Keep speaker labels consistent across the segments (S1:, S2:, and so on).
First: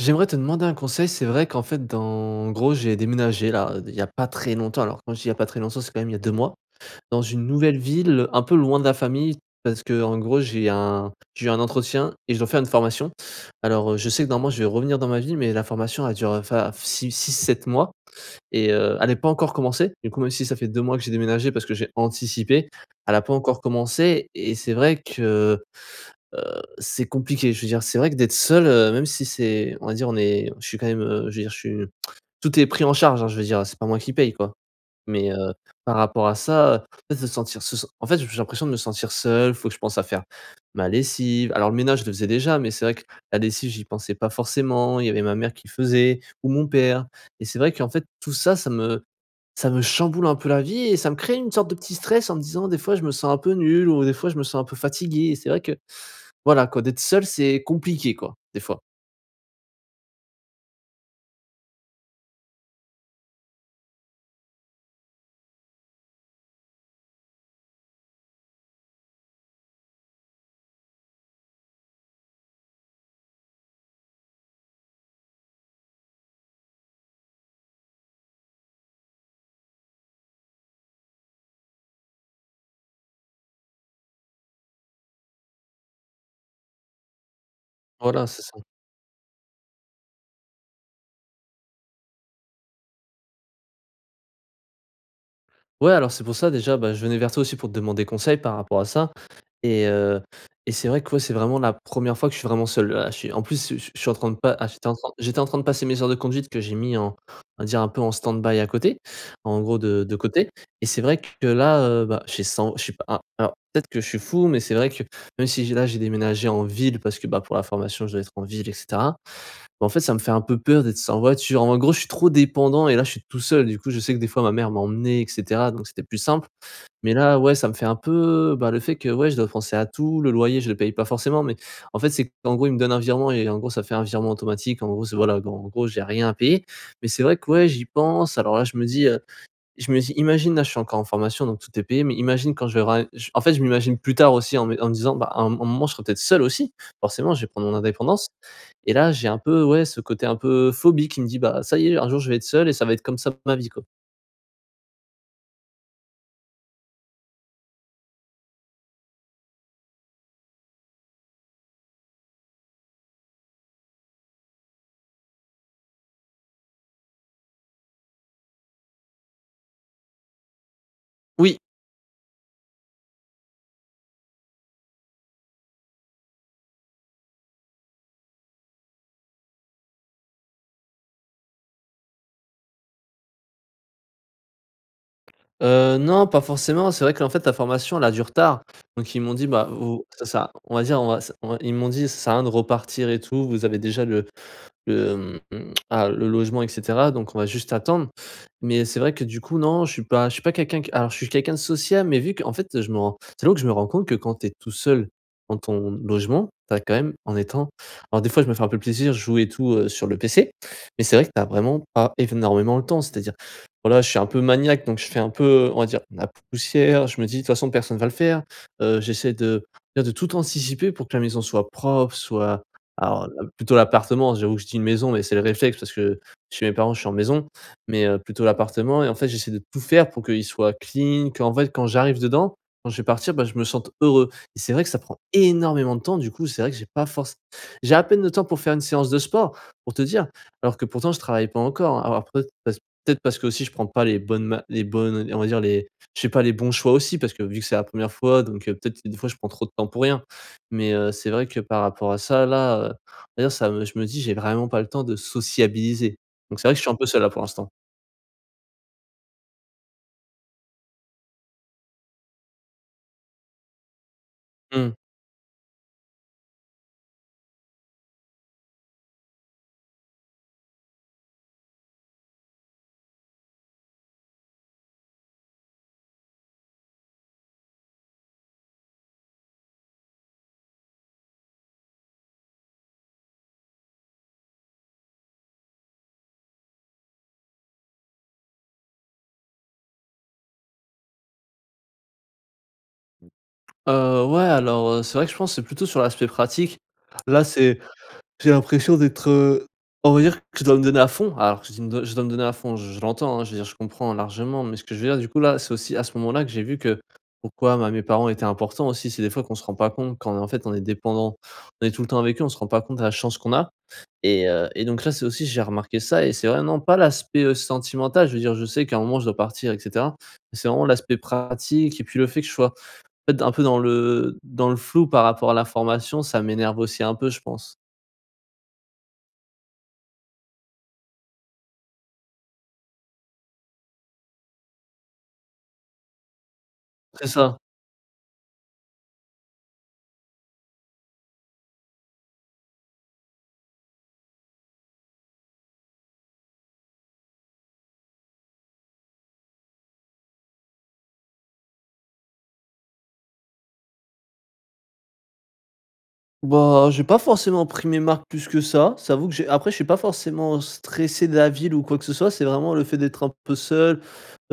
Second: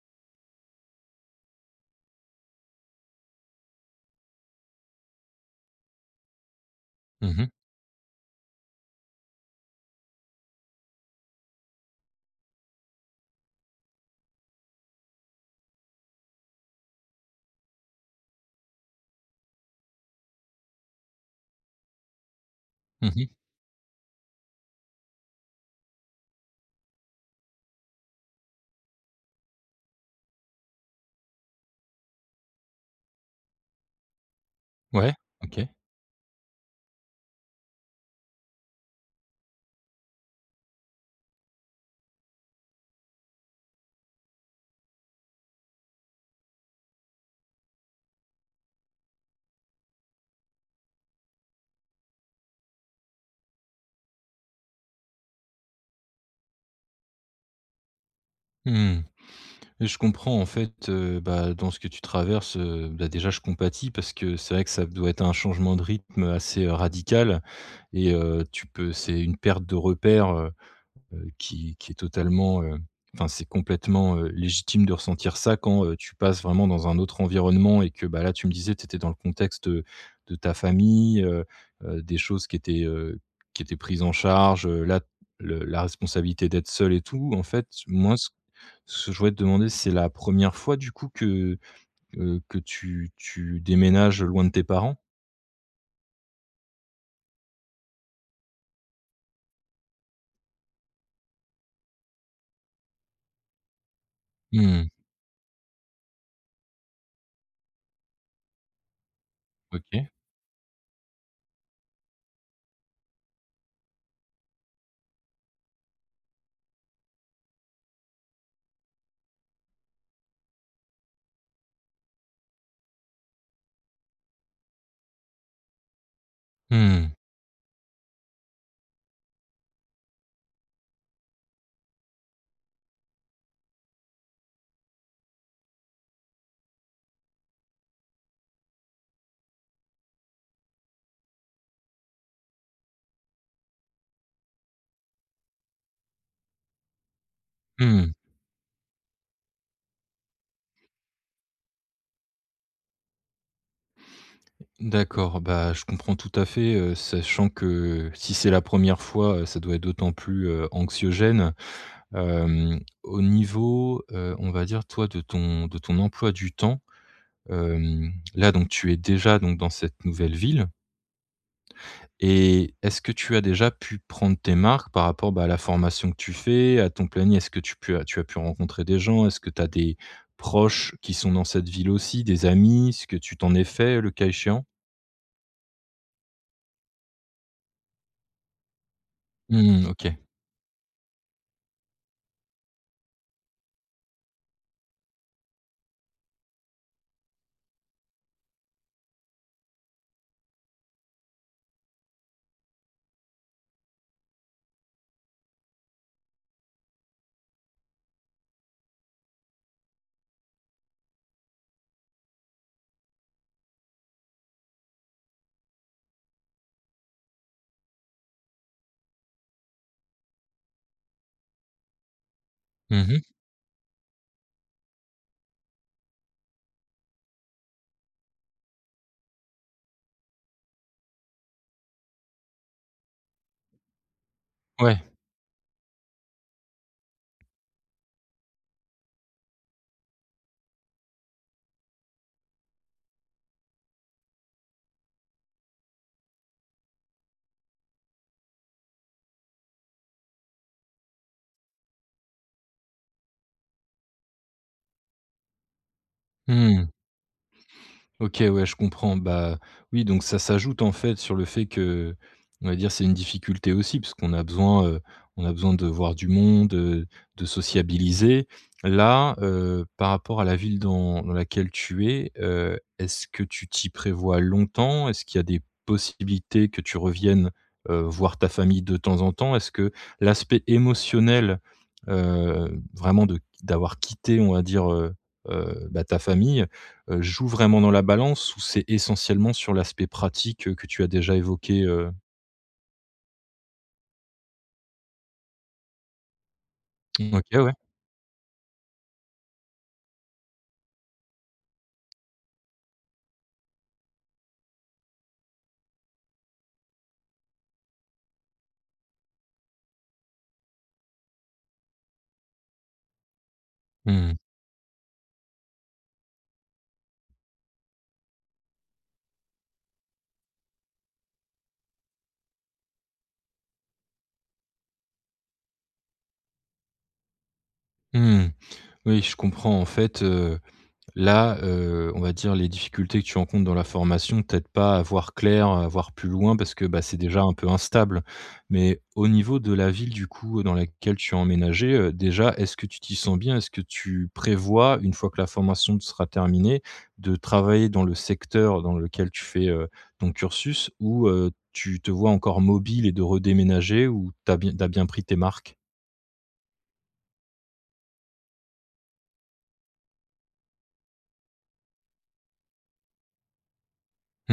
S1: J'aimerais te demander un conseil. C'est vrai qu'en fait dans en gros, j'ai déménagé là, d il y a pas très longtemps. Alors quand je dis, il y a pas très longtemps, c'est quand même il y a 2 mois. Dans
S2: Mmh
S1: une
S2: mh.
S1: nouvelle ville, un peu loin de la famille, parce qu'en gros j'ai un, j'ai eu un entretien et je dois faire une formation. Alors heu, je sais que normalement, je vais revenir dans ma ville, mais la formation elle dure enfin f 6-6-7 mois. Et heu, elle est pas encore commencée, du coup, même si ça fait 2 mois que j'ai déménagé, parce que j'ai anticipé,
S2: Mmh
S1: elle a
S2: mh.
S1: pas encore commencé. Et c'est vrai que, heu, c'est compliqué. Je veux dire, c'est vrai, que d'être seul, heu, même si c'est, on va dire, on est je suis quand même, heu, je veux dire, je suis, tout est pris en charge hein, je veux dire, c'est pas moi qui paye, quoi.
S2: Ouais,
S1: Mais heu,
S2: OK.
S1: par rapport à ça, en fait se sentir, se sen en fait, j j'ai l'impression de me sentir seul. Faut que je pense à faire ma lessive, alors le ménage je le faisais déjà, mais c'est vrai que la lessive j'y pensais pas forcément. Il y avait ma mère qui le faisait ou mon père. Et c'est vrai, qu'en fait, tout ça, ça me ça me chamboule un peu la vie et ça me crée une sorte de petit stress en me disant, des fois: «Je me sens un peu nul», ou des fois, «Je me sens un peu fatigué», et c'est vrai que, voilà quoi, d'être seul c'est compliqué quoi, des fois.
S2: Mmh, je comprends en fait, heu, bah, dans ce que tu traverses heu, bah, déjà je compatis parce que c'est vrai que ça doit être un changement de rythme, assez radical. Et heu, tu peux, c'est une perte de repères heu, heu, qui qui est totalement heu, enfin c'est complètement heu, légitime de ressentir ça quand heu, tu passes vraiment dans un autre environnement et que bah, là tu me disais, tu étais dans le contexte, heu, de ta famille heu, heu, des choses qui étaient heu, qui étaient prises en charge heu, là, le la responsabilité d'être seul et tout. En fait moi
S1: Voilà,
S2: ce
S1: c'est ça.
S2: ce que je voudrais te demander, c'est la 1re fois du coup que, heu, que tu tu déménages, heu, loin de tes parents?
S1: Ouais alors, c'est pour ça déjà, bah je venais vers toi aussi pour te demander conseil par rapport à ça et heu, et c'est vrai que ouais, c'est vraiment la 1re fois que je suis vraiment seul, là. Je suis en plus, je suis je suis en train de pas, ah j'étais
S2: Mmh.
S1: en train j'étais en train de passer mes heures de conduite que j'ai mis en, on va dire, un peu en stand by à côté. En gros de
S2: OK.
S1: de côté. Et c'est vrai que là heu, bah, je suis sans je suis pas a alors, peut-être que je suis fou, mais c'est vrai que même si j'ai là, j'ai déménagé en ville, parce que bah, pour la formation je dois être en ville et cetera. Bah, en fait, ça me fait un peu peur d'être sans voiture, en gros je suis trop dépendant et là je suis tout seul, du coup, je sais que des fois ma mère m'emmenait et cetera donc c'était plus simple.
S2: Mmh mh.
S1: Mais là, ouais ça me fait un peu bah, le fait que, ouais je dois penser à tout, le loyer je le paye pas forcément mais, en fait c'est qu'en gros, ils me donnent un virement, et en gros, ça fait un virement automatique, en gros c'est voilà, donc en gros j'ai rien à payer. Mais c'est vrai que ouais, j'y pense alors là, je me dis heu, je me dis imagine là je suis encore en formation, donc tout est payé mais imagine quand je vais ram je en fait, je m'imagine plus tard aussi en me en me disant: «Bah à un mom à un moment, je serai peut-être seul aus.si, forcément. Je vais prendre mon
S2: Mmh.
S1: indépendance.». Et là j'ai un peu, ouais ce côté un peu phobie, qui me dit: «Bah, ça y est un jour je vais être seul et ça va être comme ça pour ma vie quoi.».
S2: D'accord, bah je comprends tout à fait, heu, sachant que, si c'est la 1re fois, heu, ça doit être d'autant plus heu, anxiogène. Hem, au niveau heu, on va dire, toi de ton de ton emploi du temps. Hem, là donc tu es déjà donc dans cette nouvelle ville?
S1: Oui!
S2: Et, est-ce que tu as déjà pu prendre tes marques par rapport bah, à la formation que tu fais, à ton planning? Est-ce que tu pu tu as pu rencontrer des gens? Est-ce que tu as des proches qui sont dans cette ville aussi? Des amis? Est-ce que tu t'en es faits, heu, le cas échéant?
S1: Heu, non pas forcément, c'est vrai, qu'en fait, la formation elle a du retard. Donc ils m'ont dit: «Bah
S2: Mmh mh,
S1: vous, ça
S2: OK.
S1: sert à, on va dire on va s», ils m'ont dit: «Ça sert à rien de repartir et tout, vous avez déjà le le, mmh, ah, le logement et cetera donc on va juste attendre.». Mais, c'est vrai que, du coup non, je suis pas, je suis pas quelqu'un qui alors je suis quelqu'un de sociable, mais vu qu'en fait je me rends, c'est là que je me rends compte que, quand tu es tout seul, dans ton logement, tu as quand même, en étant Alors des fois je me fais un peu plaisir, je joue et tout heu sur le PC, mais c'est vrai que tu as vraiment pas énormément le temps, c'est-à-dire voilà, je suis un peu maniaque donc je fais un peu, heu, on va dire, ma poussière, je me dis, de toutes façons, personne va le faire. Heu, j'essaie de, bien de tout anticiper pour que la maison soit propre, soit,
S2: Mmh mh.
S1: alors l plutôt l'appartement j'avoue que je dis une maison mais c'est le réflexe, parce que chez mes parents, je suis en maison. Mais heu, plutôt l'appartement et en fait j'essaie de tout faire pour qu'il soit clean, qu'en fait quand j'arrive dedans, quand je vais partir bah je me sente heureux. Et c'est vrai que ça
S2: Ouais.
S1: prend énormément de temps, du coup, c'est vrai que j'ai pas forcé J'ai à peine le temps pour faire une séance de sport, pour te dire, alors que pourtant je travaille pas encore alors peut-être parce que peut-être parce qu'aussi je prends pas les bonnes ma les bonnes, on di on va dire, les je sais pas les bons choix aussi, parce que vu que c'est la 1re fois donc, heu peut-être, des fois je prends trop de temps pour rien. Mais heu, c'est vrai que par rapport à ça, là heu D'ailleurs ça me je me dis: «J'ai vraiment pas le temps de sociabiliser.». Donc c'est
S2: Mmh
S1: vrai que je
S2: mh.
S1: suis un peu seul, là pour l'instant.
S2: OK, ouais je comprends. Bah, oui donc ça s'ajoute en fait sur le fait que, on va dire, c'est une difficulté aussi puisqu'on a besoin,
S1: Mmh.
S2: heu, on a besoin de voir du monde heu, de sociabiliser. Là, heu, par rapport à la ville dans dans laquelle tu es, heu, est-ce que tu t'y prévois longtemps? Est-ce qu'il y a des possibilités que tu reviennes heu, voir ta famille de temps en temps? Est-ce que l'aspect émotionnel heu, vraiment de d'avoir quitté, on va dire, heu heu, bah ta famille, heu, joue vraiment dans la balance ou c'est essentiellement sur l'aspect pratique que tu as déjà évoqué, heu?
S1: Heu, ouais alors, heu, c'est vrai que je pense c'est plutôt sur l'aspect pratique. Là
S2: OK, ouais.
S1: c'est j'ai l'impression d'être, heu, on va dire que je dois me donner à fond. Alors que je dis je dois me donner à fond, je je l'entends hein, je veux dire, je comprends largement. Mais ce que je veux dire, du coup, là, c'est aussi, à ce moment-là, que j'ai vu que pourquoi, bah, mes parents étaient importants aussi. C'est des fois, qu'on se rend pas compte, quand en fait on est dépendant. On est tout le temps avec eux, on se rend pas compte la chance qu'on a.
S2: Mmh.
S1: Et heu, et donc là, c'est aussi, j'ai remarqué ça, et c'est vrai, non, pas l'aspect, heu, sentimental, je veux dire, je sais qu'à un moment je dois partir et cetera. Mais c'est vraiment l'aspect pratique et puis le fait que je sois, en fait, un peu dans le, dans le flou par rapport à la formation, ça m'énerve aussi un peu je pense.
S2: Mmh mh. Oui, je comprends en fait, heu, là, heu, on va dire, les difficultés que tu rencontres dans la formation, t'aident pas à voir clair, heu, à voir plus loin parce que, bah, c'est
S1: C'est
S2: déjà un
S1: ça.
S2: peu instable. Mais au niveau de la ville, du coup, dans laquelle tu as emménagé, heu, déjà, est-ce que tu t'y sens bien? Est-ce que tu prévois, une fois que la formation sera terminée, de travailler dans le secteur dans lequel tu fais, heu, ton cursus ou, heu, tu te vois encore mobile et de redéménager? Ou tu as bi tu as bien pris tes marques?
S1: Bah, j'ai pas forcément pris mes marques plus que ça. Ça avoue que j'ai après je suis pas forcément stressé de la ville ou quoi que ce soit. C'est vraiment le fait d'être un peu seul,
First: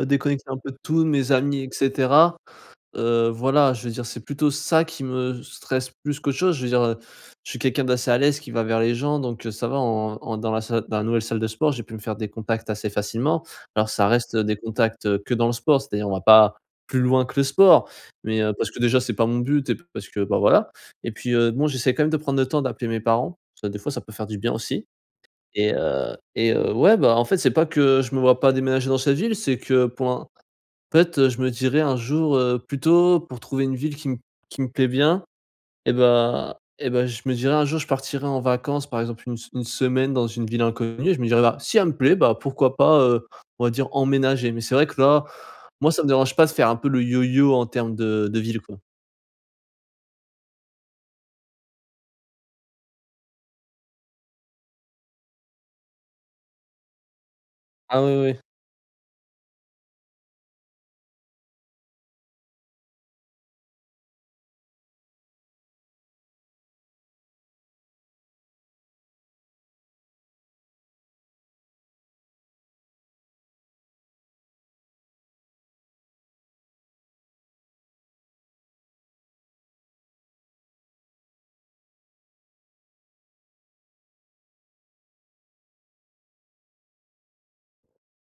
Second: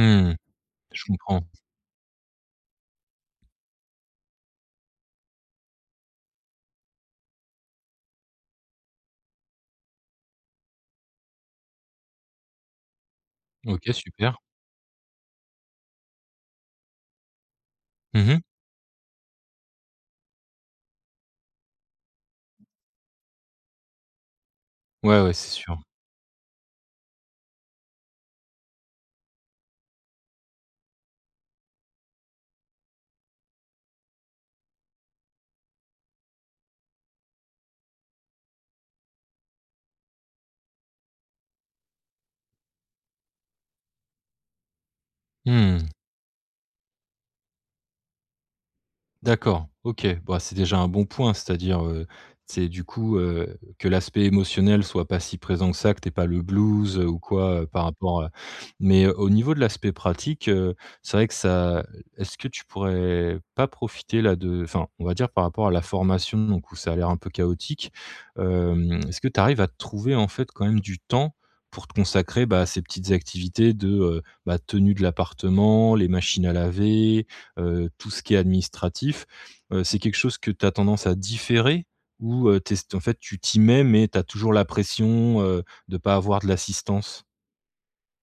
S1: heu, déconnecté un peu de
S2: Je
S1: tout, mes
S2: comprends.
S1: amis et cetera. Heu, voilà je veux dire c'est plutôt ça qui me stresse plus qu'autre chose. Je veux dire, heu, je suis quelqu'un d'assez à l'aise, qui va vers les gens donc, heu, ça va en en dans la salle dans la nouvelle salle de sport, j'ai pu me faire des contacts assez facilement. Alors
S2: OK,
S1: ça
S2: super.
S1: reste des contacts, heu, que dans le sport. C'est-à-dire on va pas plus loin que le sport
S2: Mmh
S1: mais,
S2: mh.
S1: heu, parce que déjà c'est pas mon but et puis parce que, bah, voilà. Et puis, heu, bon j'essaie quand même de prendre le temps d'appeler mes parents. Heu, des fois ça peut faire du bien aussi
S2: Ouais, ouais, c'est
S1: et
S2: sûr.
S1: heu et heu, ouais, bah, en fait c'est pas que je me vois pas déménager dans cette ville, c'est que pour l'in en fait je me dirais un jour, heu, plutôt pour trouver une ville qui me qui me plaît bien et bah et bah, je me dirais, un jour, je partirai en vacances, par exemple, 1 se une semaine dans une ville inconnue. Je me dirais, bah: «Si elle me plaît, bah, pourquoi pas, heu, on va dire emménager.» Mais c'est vrai que là, moi
S2: Mmh.
S1: ça me dérange pas de faire un peu le yoyo en termes de de ville quoi.
S2: D'accord, OK, bah, c'est déjà un bon point. C'est-à-dire, heu, c'est du coup, heu, que l'aspect émotionnel soit pas si présent que ça, que tu aies pas le blues, heu, ou quoi par
S1: Ah oui,
S2: rapport, heu
S1: oui, oui.
S2: mais au niveau de l'aspect pratique, heu, c'est vrai que ça, est-ce que tu pourrais pas profiter là de enfin, on va dire, par rapport à la formation donc où ça a l'air un peu chaotique, hem, est-ce que tu arrives à te trouver en fait quand même du temps pour te consacrer, bah, à ces petites activités de, heu, bah, de tenue de l'appartement, les machines à laver, heu, tout ce qui est administratif? Heu, c'est quelque chose que tu as tendance à différer ou, heu, tu es s en fait, tu t'y mets mais tu as toujours la pression, heu, de pas avoir de l'assistance?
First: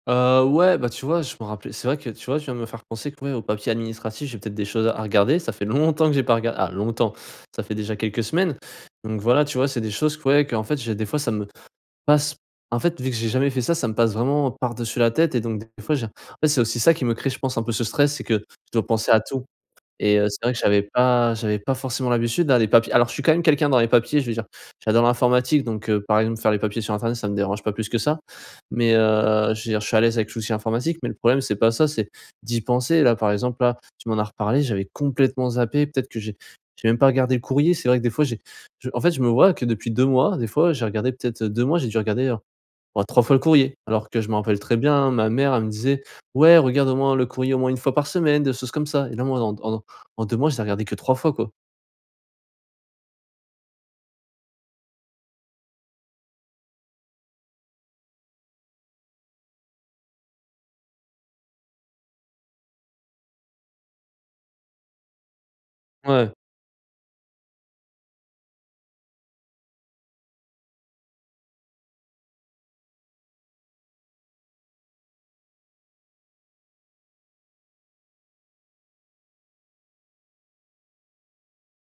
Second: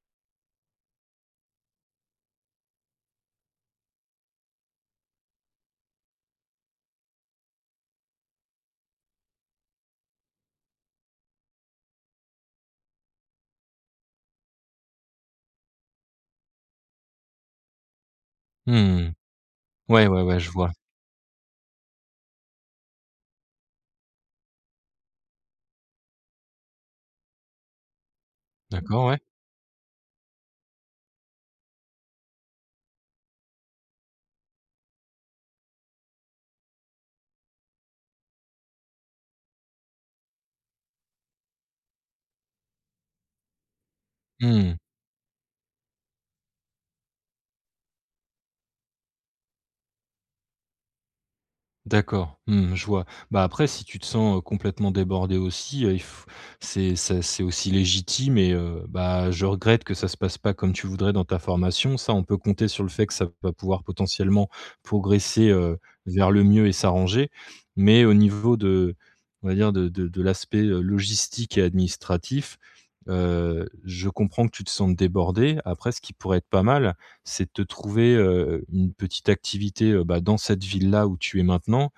S1: Heu, ouais, bah tu vois je me rappelais c'est vrai que tu vois, tu viens de me faire penser, que ouais, aux papiers administratifs, j'ai peut-être des choses à regarder ça fait longtemps que j'ai pas rega ah longtemps, ça fait déjà quelques semaines. Donc voilà tu vois c'est des choses que ouais qu'en fait j'ai des fois ça me passe en fait vu que j'ai jamais fait ça, ça me passe vraiment par-dessus la tête et donc des fois j'ai en fait c'est aussi ça qui me crée je pense un peu ce stress c'est que je dois penser
S2: Mmh.
S1: à tout
S2: Ouais,
S1: et
S2: ouais,
S1: heu,
S2: ouais
S1: c'est
S2: je
S1: vrai que
S2: vois.
S1: j'avais pas j'avais pas forcément l'habitude hein les papiers alors je suis quand même quelqu'un dans les papiers je veux dire, j'adore l'informatique donc, heu, par exemple faire les papiers sur internet, ça me dérange pas plus que ça. Mais,
S2: D'accord, ouais.
S1: heu, je veux dire je suis à l'aise avec tout ce qui est informatique mais le problème c'est pas ça, c'est d'y penser, là par exemple là, tu m'en as reparlé j'avais complètement zappé peut-être que j'ai j'ai même pas regardé le courrier. C'est vrai que des fois j'ai je en fait je me vois que depuis 2 mois des fois j'ai regardé peut-être 2 mois, j'ai déjà regardé, heu oh 3 fois le courrier. Alors que je me rappelle très
S2: Mmh.
S1: bien ma mère elle me disait: «Ouais regarde au moins le courrier au moins 1 fois par semaine», des choses comme ça et là moi en en en 2 mois j'ai regardé que 3 fois quoi.
S2: D'accord, mmh, je vois, bah après, si tu te sens, heu, complètement débordé aussi, il f c'est c'est c'est aussi légitime et heu, bah je regrette que ça se passe pas comme tu voudrais dans ta formation. Ça on peut compter sur le fait que ça va pouvoir potentiellement progresser, heu, vers
S1: Ouais.
S2: le mieux et s'arranger. Mais au niveau de, on va dire de de de l'aspect, heu, logistique et administratif, heu, je comprends que tu te sentes débordé. Après ce qui pourrait être pas mal, c'est de te trouver, heu heu, une petite activité, heu, bah dans cette ville-là où tu es maintenant.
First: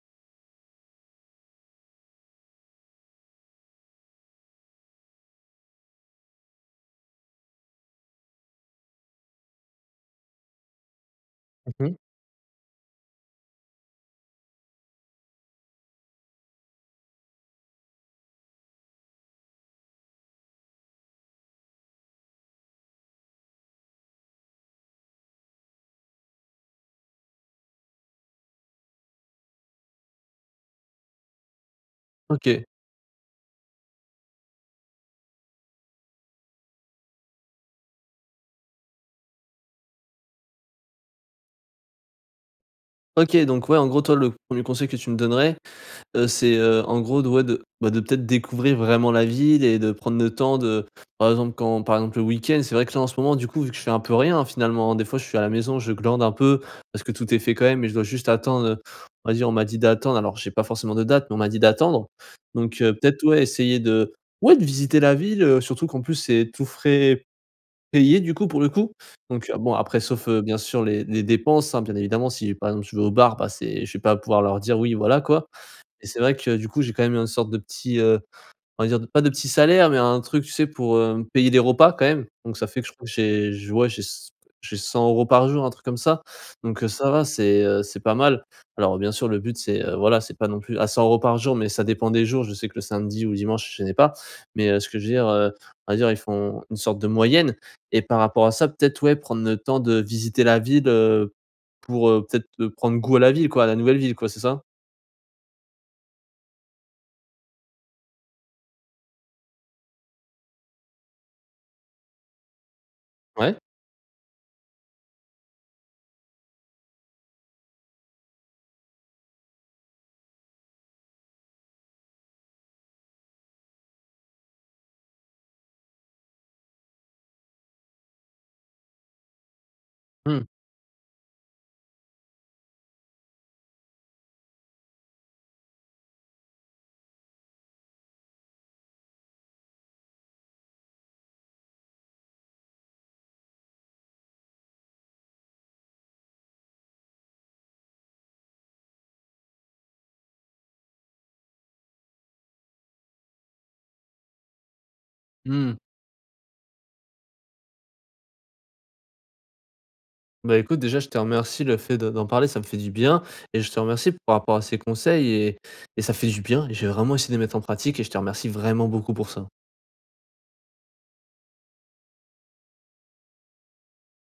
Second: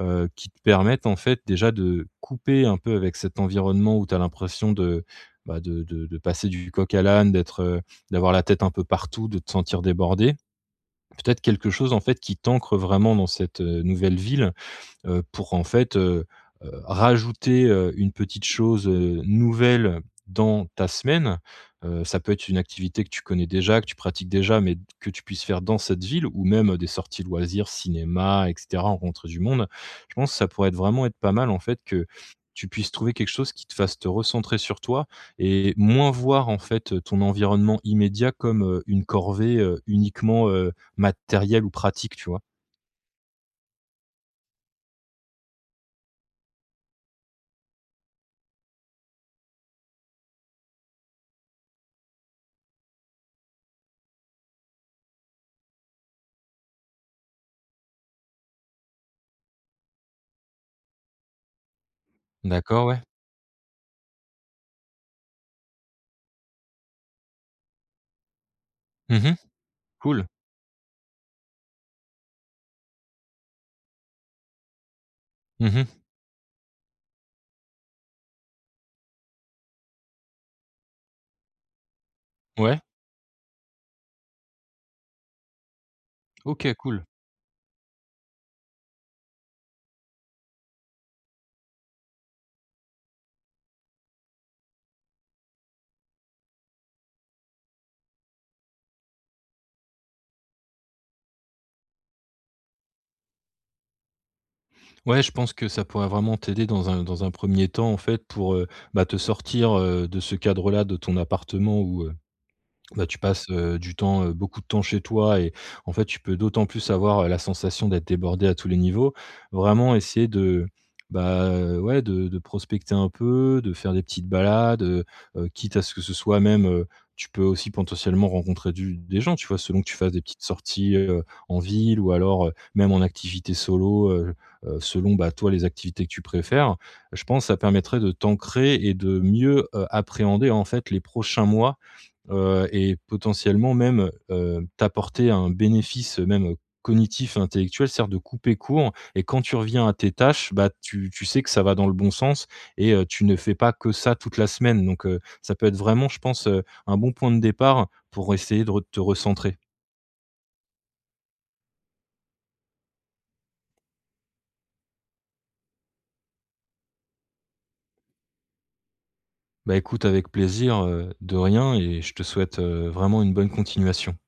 S2: Heu, qui te permette en fait déjà de couper un peu avec cet environnement où tu as l'impression de, bah de de de passer du coq à l'âne, d'être, heu, d'avoir la tête un peu partout, de te sentir débordé. Peut-être quelque
S1: Mmh
S2: chose
S1: mh.
S2: en fait qui t'ancre vraiment dans cette, heu, nouvelle ville, heu, pour en fait, heu heu, rajouter, heu, une petite chose, heu, nouvelle dans ta semaine. Heu, ça peut être une activité que tu connais déjà, que tu pratiques déjà, mais que tu puisses faire dans cette ville ou même des sorties de loisirs cinéma, et cetera, rencontrer du monde. Je pense ça pourrait être vraiment être pas mal en fait que
S1: OK.
S2: tu puisses trouver quelque chose qui te fasse te recentrer sur toi et moins voir en fait ton environnement immédiat comme, heu, une corvée, heu, uniquement, heu, matérielle ou pratique, tu vois?
S1: OK donc ouais en gros toi le 1er conseil que tu me donnerais, heu, c'est, heu, en gros de ouais de bah de peut-être découvrir vraiment la ville et de prendre le temps, de, par exemple quand par exemple le week-end c'est vrai que là en ce moment du coup vu que je fais un peu rien hein finalement. Des fois je suis à la maison je glande un peu parce que tout est fait quand même mais je dois juste attendre, heu, on va dire, on m'a dit d'attendre, alors j'ai pas forcément de date mais on m'a dit d'attendre. Donc,
S2: D'accord,
S1: heu,
S2: ouais.
S1: peut-être ouais essayer de ouais de visiter la ville, heu, surtout qu'en plus c'est tous frais payés du coup pour le coup.
S2: Mmh mh,
S1: Donc, bon après
S2: cool.
S1: sauf bien sûr les les dépenses hein bien évidemment si par exemple tu vas au bar, bah, c'est je vais pas pouvoir leur dire: «Oui voilà quoi.»
S2: Mmh mh.
S1: Et c'est vrai que du coup j'ai quand même une sorte de petit, heu, on va dire, pas de petit salaire mais un truc tu sais pour, heu, payer des repas quand même. Donc ça
S2: Ouais.
S1: fait que je crois j'ai j'ai ouais c j'ai 100 € par jour un truc comme ça.
S2: OK
S1: Donc, heu,
S2: cool.
S1: ça va c'est, heu, c'est pas mal. Alors, heu, bien sûr le but c'est, heu, voilà c'est pas non plus à 100 € par jour mais ça dépend des jours je sais que le samedi ou dimanche je les ai pas mais, heu, ce que je veux dire, heu, on va dire ils font une sorte de moyenne et par rapport à ça, peut-être ouais prendre le temps de visiter la ville, heu, pour, heu, peut-être de prendre goût à la ville quoi, la nouvelle ville quoi, c'est ça?
S2: Ouais je pense que ça pourrait vraiment t'aider dans un dans un 1er temps en fait pour, heu, bah te sortir, heu, de ce cadre-là de ton appartement où, heu, bah, tu passes,
S1: Ouais.
S2: heu, du temps, beaucoup de temps chez toi. Et en fait, tu peux d'autant plus avoir la sensation d'être débordé à tous les niveaux. Vraiment essayer de, bah, heu, ouais de de prospecter un peu, de faire des petites balades, heu heu, quitte à ce que ce soit même, heu, tu peux aussi potentiellement rencontrer du des gens, tu vois, selon que tu fasses des petites
S1: Mmh.
S2: sorties, heu, en ville ou alors, heu, même en activité solo, heu heu, selon bah toi, les activités que tu préfères. Je pense ça permettrait de t'ancrer et de mieux, heu, appréhender, heu, en fait les prochains mois, heu, et potentiellement même, heu, t'apporter un bénéfice, heu, même, heu, cognitif intellectuel. C'est-à-dire de couper court et quand tu reviens à tes tâches bah, tu tu sais que ça va dans le bon sens et heu, tu ne fais pas que ça toute la semaine. Donc heu, ça peut être
S1: Mmh.
S2: vraiment je pense, heu, un bon point de départ pour essayer de re te recentrer.
S1: Bah écoute déjà je te remercie le fait de d'en parler ça me fait du bien et je te remercie par rapport à ces conseils et et ça fait du bien et je vais vraiment essayer de les mettre en pratique et je te remercie vraiment beaucoup pour ça.
S2: Bah écoute avec plaisir, heu, de rien et je te souhaite, heu, vraiment une bonne continuation.